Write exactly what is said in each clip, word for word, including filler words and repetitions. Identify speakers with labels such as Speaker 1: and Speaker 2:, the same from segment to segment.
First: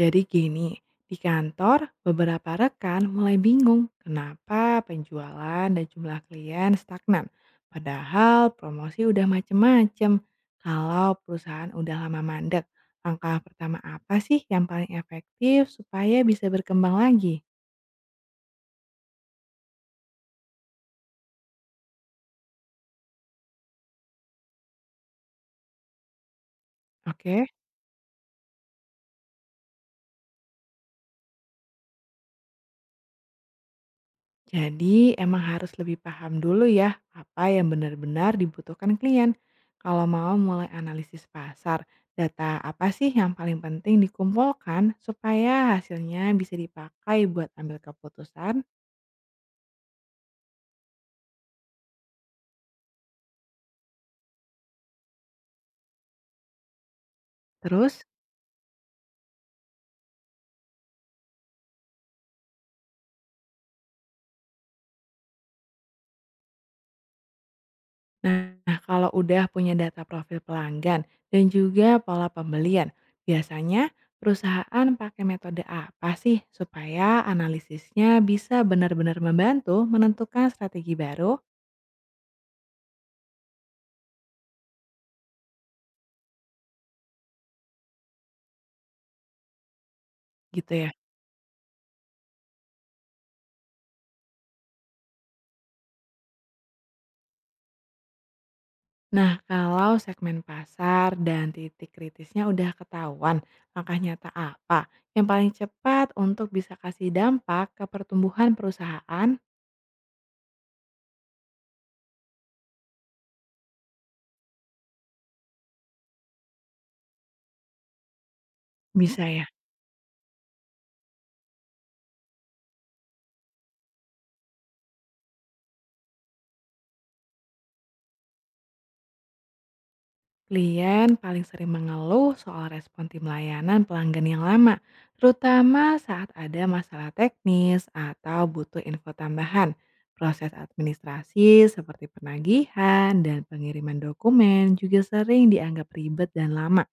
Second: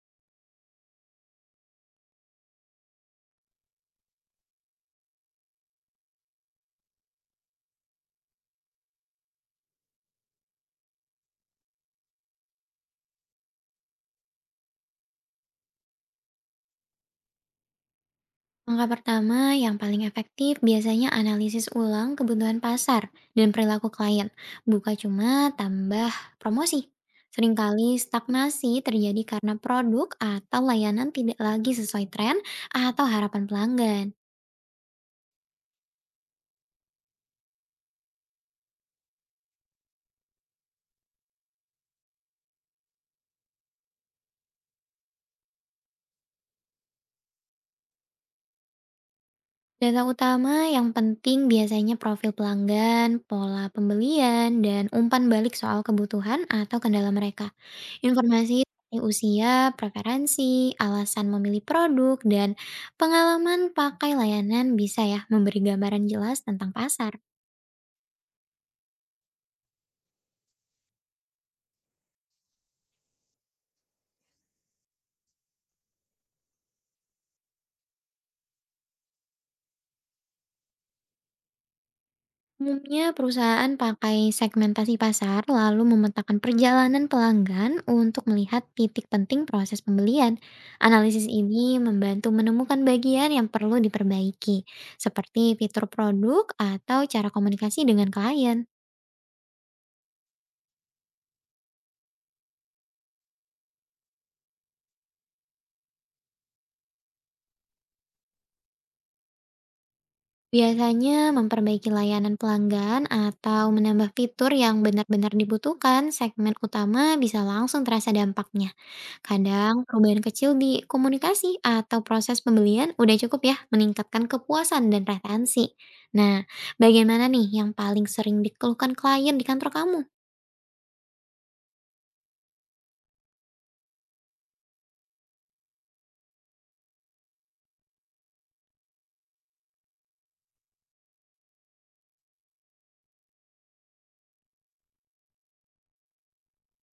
Speaker 1: Jadi gini, di kantor beberapa rekan mulai bingung kenapa penjualan dan jumlah klien stagnan. Padahal promosi udah macem-macem. Kalau perusahaan udah lama mandek, langkah pertama apa sih yang paling efektif supaya bisa berkembang lagi?
Speaker 2: Langkah pertama yang paling efektif biasanya analisis ulang kebutuhan pasar dan perilaku klien, bukan cuma tambah promosi.
Speaker 1: Oke?
Speaker 2: Seringkali stagnasi terjadi karena produk atau layanan tidak lagi sesuai tren atau harapan pelanggan.
Speaker 1: Jadi emang harus lebih paham dulu ya apa yang benar-benar dibutuhkan klien. Kalau mau mulai analisis pasar, data apa sih yang paling penting dikumpulkan supaya hasilnya bisa dipakai buat ambil keputusan?
Speaker 2: Data utama yang penting biasanya profil pelanggan, pola pembelian, dan umpan balik soal kebutuhan atau kendala mereka.
Speaker 1: Terus,
Speaker 2: Informasi seperti usia, preferensi, alasan memilih produk, dan pengalaman pakai layanan bisa ya memberi gambaran jelas tentang pasar.
Speaker 1: nah kalau udah punya data profil pelanggan dan juga pola pembelian, biasanya perusahaan pakai metode apa sih supaya analisisnya bisa benar-benar membantu menentukan strategi baru
Speaker 2: Umumnya perusahaan pakai segmentasi pasar lalu memetakan perjalanan pelanggan untuk melihat titik penting proses pembelian.
Speaker 1: gitu ya?
Speaker 2: Analisis ini membantu menemukan bagian yang perlu diperbaiki, seperti fitur produk atau cara komunikasi dengan klien.
Speaker 1: Nah, kalau segmen pasar dan titik kritisnya udah ketahuan, langkah nyata apa yang paling cepat untuk bisa kasih dampak ke pertumbuhan perusahaan?
Speaker 2: Biasanya memperbaiki layanan pelanggan atau menambah fitur yang benar-benar dibutuhkan, segmen utama bisa langsung terasa dampaknya.
Speaker 1: Bisa ya.
Speaker 2: Kadang perubahan kecil di komunikasi atau proses pembelian udah cukup ya meningkatkan kepuasan dan retensi. Nah, bagaimana nih yang paling sering dikeluhkan klien di kantor kamu?
Speaker 1: Klien paling sering mengeluh soal respon tim layanan pelanggan yang lama, terutama saat ada masalah teknis atau butuh info tambahan. Proses administrasi seperti penagihan dan pengiriman dokumen juga sering dianggap ribet dan lama.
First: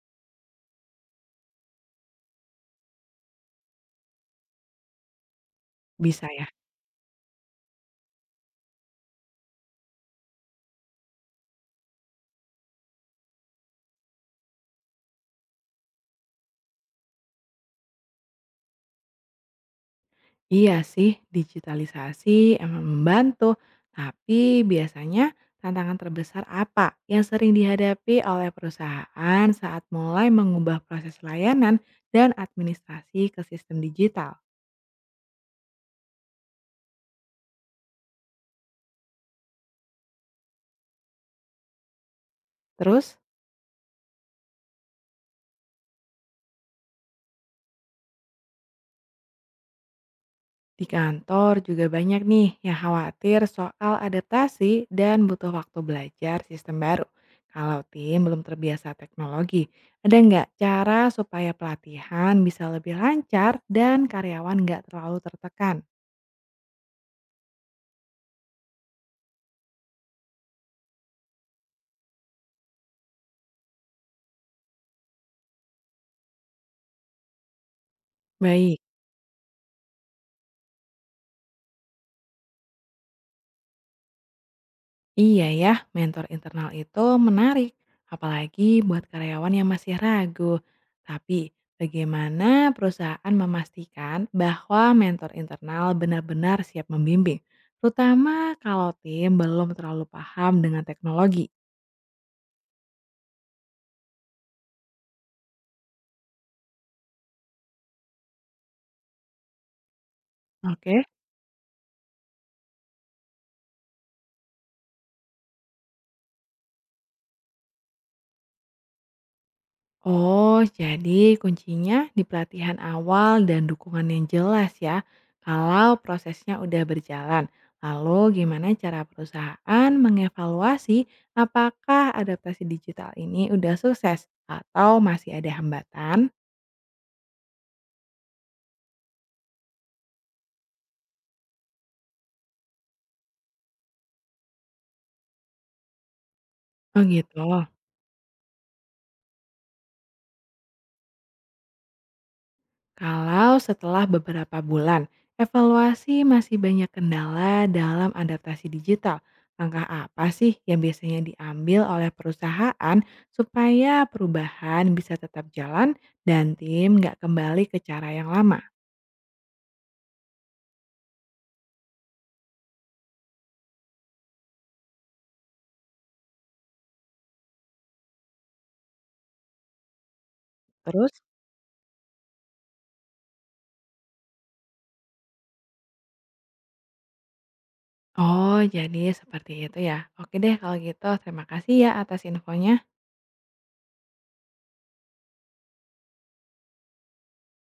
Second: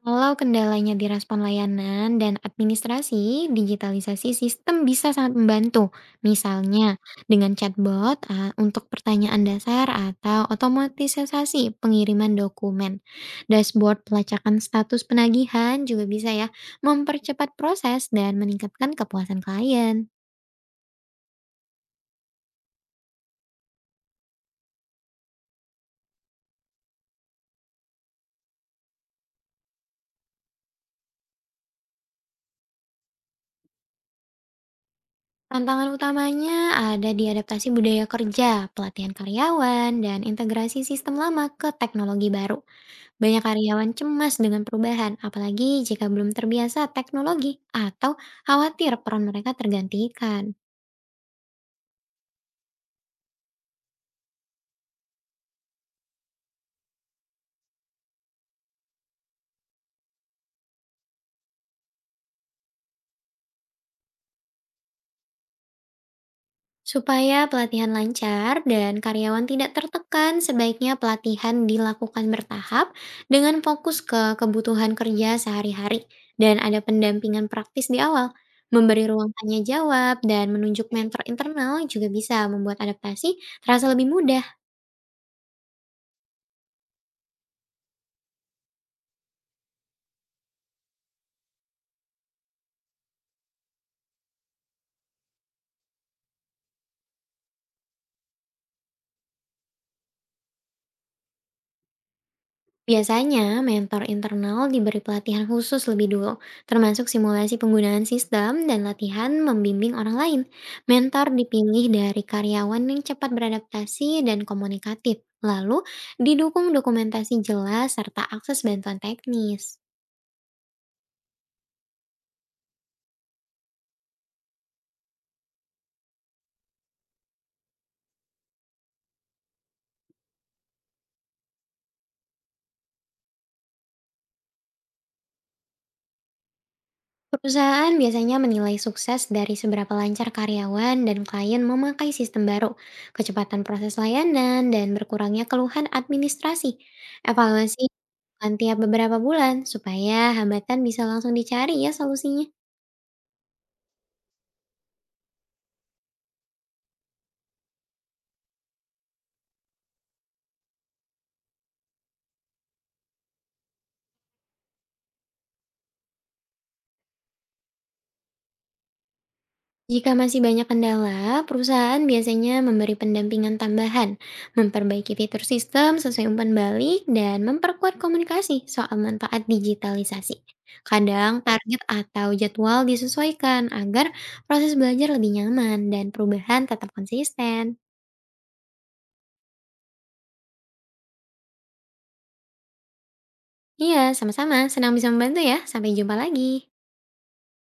Speaker 2: Kalau kendalanya di respon layanan dan administrasi, digitalisasi sistem bisa sangat membantu.
Speaker 1: Bisa ya.
Speaker 2: Misalnya dengan chatbot ah, untuk pertanyaan dasar atau otomatisasi pengiriman dokumen. Dashboard pelacakan status penagihan juga bisa ya mempercepat proses dan meningkatkan kepuasan klien.
Speaker 1: Iya sih, digitalisasi emang membantu, tapi biasanya tantangan terbesar apa yang sering dihadapi oleh perusahaan saat mulai mengubah proses layanan dan administrasi ke sistem digital?
Speaker 2: Tantangan utamanya ada di adaptasi budaya kerja, pelatihan karyawan, dan integrasi sistem lama ke teknologi baru.
Speaker 1: Terus,
Speaker 2: Banyak karyawan cemas dengan perubahan, apalagi jika belum terbiasa teknologi atau khawatir peran mereka tergantikan.
Speaker 1: di kantor juga banyak nih yang khawatir soal adaptasi dan butuh waktu belajar sistem baru. Kalau tim belum terbiasa teknologi, ada nggak cara supaya pelatihan bisa lebih lancar dan karyawan nggak terlalu tertekan?
Speaker 2: Supaya pelatihan lancar dan karyawan tidak tertekan, sebaiknya pelatihan dilakukan bertahap dengan fokus ke kebutuhan kerja sehari-hari dan ada pendampingan praktis di awal.
Speaker 1: Baik,
Speaker 2: Memberi ruang tanya jawab dan menunjuk mentor internal juga bisa membuat adaptasi terasa lebih mudah.
Speaker 1: iya ya, mentor internal itu menarik, apalagi buat karyawan yang masih ragu. Tapi, bagaimana perusahaan memastikan bahwa mentor internal benar-benar siap membimbing, terutama kalau tim belum terlalu paham dengan teknologi?
Speaker 2: Biasanya, mentor internal diberi pelatihan khusus lebih dulu, termasuk simulasi penggunaan sistem dan latihan membimbing orang lain.
Speaker 1: Oke.
Speaker 2: Mentor dipilih dari karyawan yang cepat beradaptasi dan komunikatif, lalu didukung dokumentasi jelas serta akses bantuan teknis.
Speaker 1: Oh, jadi kuncinya di pelatihan awal dan dukungan yang jelas ya. Kalau prosesnya udah berjalan, lalu gimana cara perusahaan mengevaluasi apakah adaptasi digital ini udah sukses atau masih ada hambatan?
Speaker 2: Perusahaan biasanya menilai sukses dari seberapa lancar karyawan dan klien memakai sistem baru, kecepatan proses layanan, dan berkurangnya keluhan administrasi.
Speaker 1: Oh gitu.
Speaker 2: Evaluasi bukan tiap beberapa bulan, supaya hambatan bisa langsung dicari ya solusinya.
Speaker 1: Kalau setelah beberapa bulan, evaluasi masih banyak kendala dalam adaptasi digital. Langkah apa sih yang biasanya diambil oleh perusahaan supaya perubahan bisa tetap jalan dan tim nggak kembali ke cara yang lama?
Speaker 2: Jika masih banyak kendala, perusahaan biasanya memberi pendampingan tambahan, memperbaiki fitur sistem sesuai umpan balik, dan memperkuat komunikasi soal manfaat digitalisasi.
Speaker 1: Terus,
Speaker 2: Kadang target atau jadwal disesuaikan agar proses belajar lebih nyaman dan perubahan tetap konsisten.
Speaker 1: oh, jadi seperti itu ya. Oke deh kalau gitu, terima kasih ya atas infonya.
Speaker 2: Iya, sama-sama. Senang bisa membantu ya. Sampai jumpa lagi.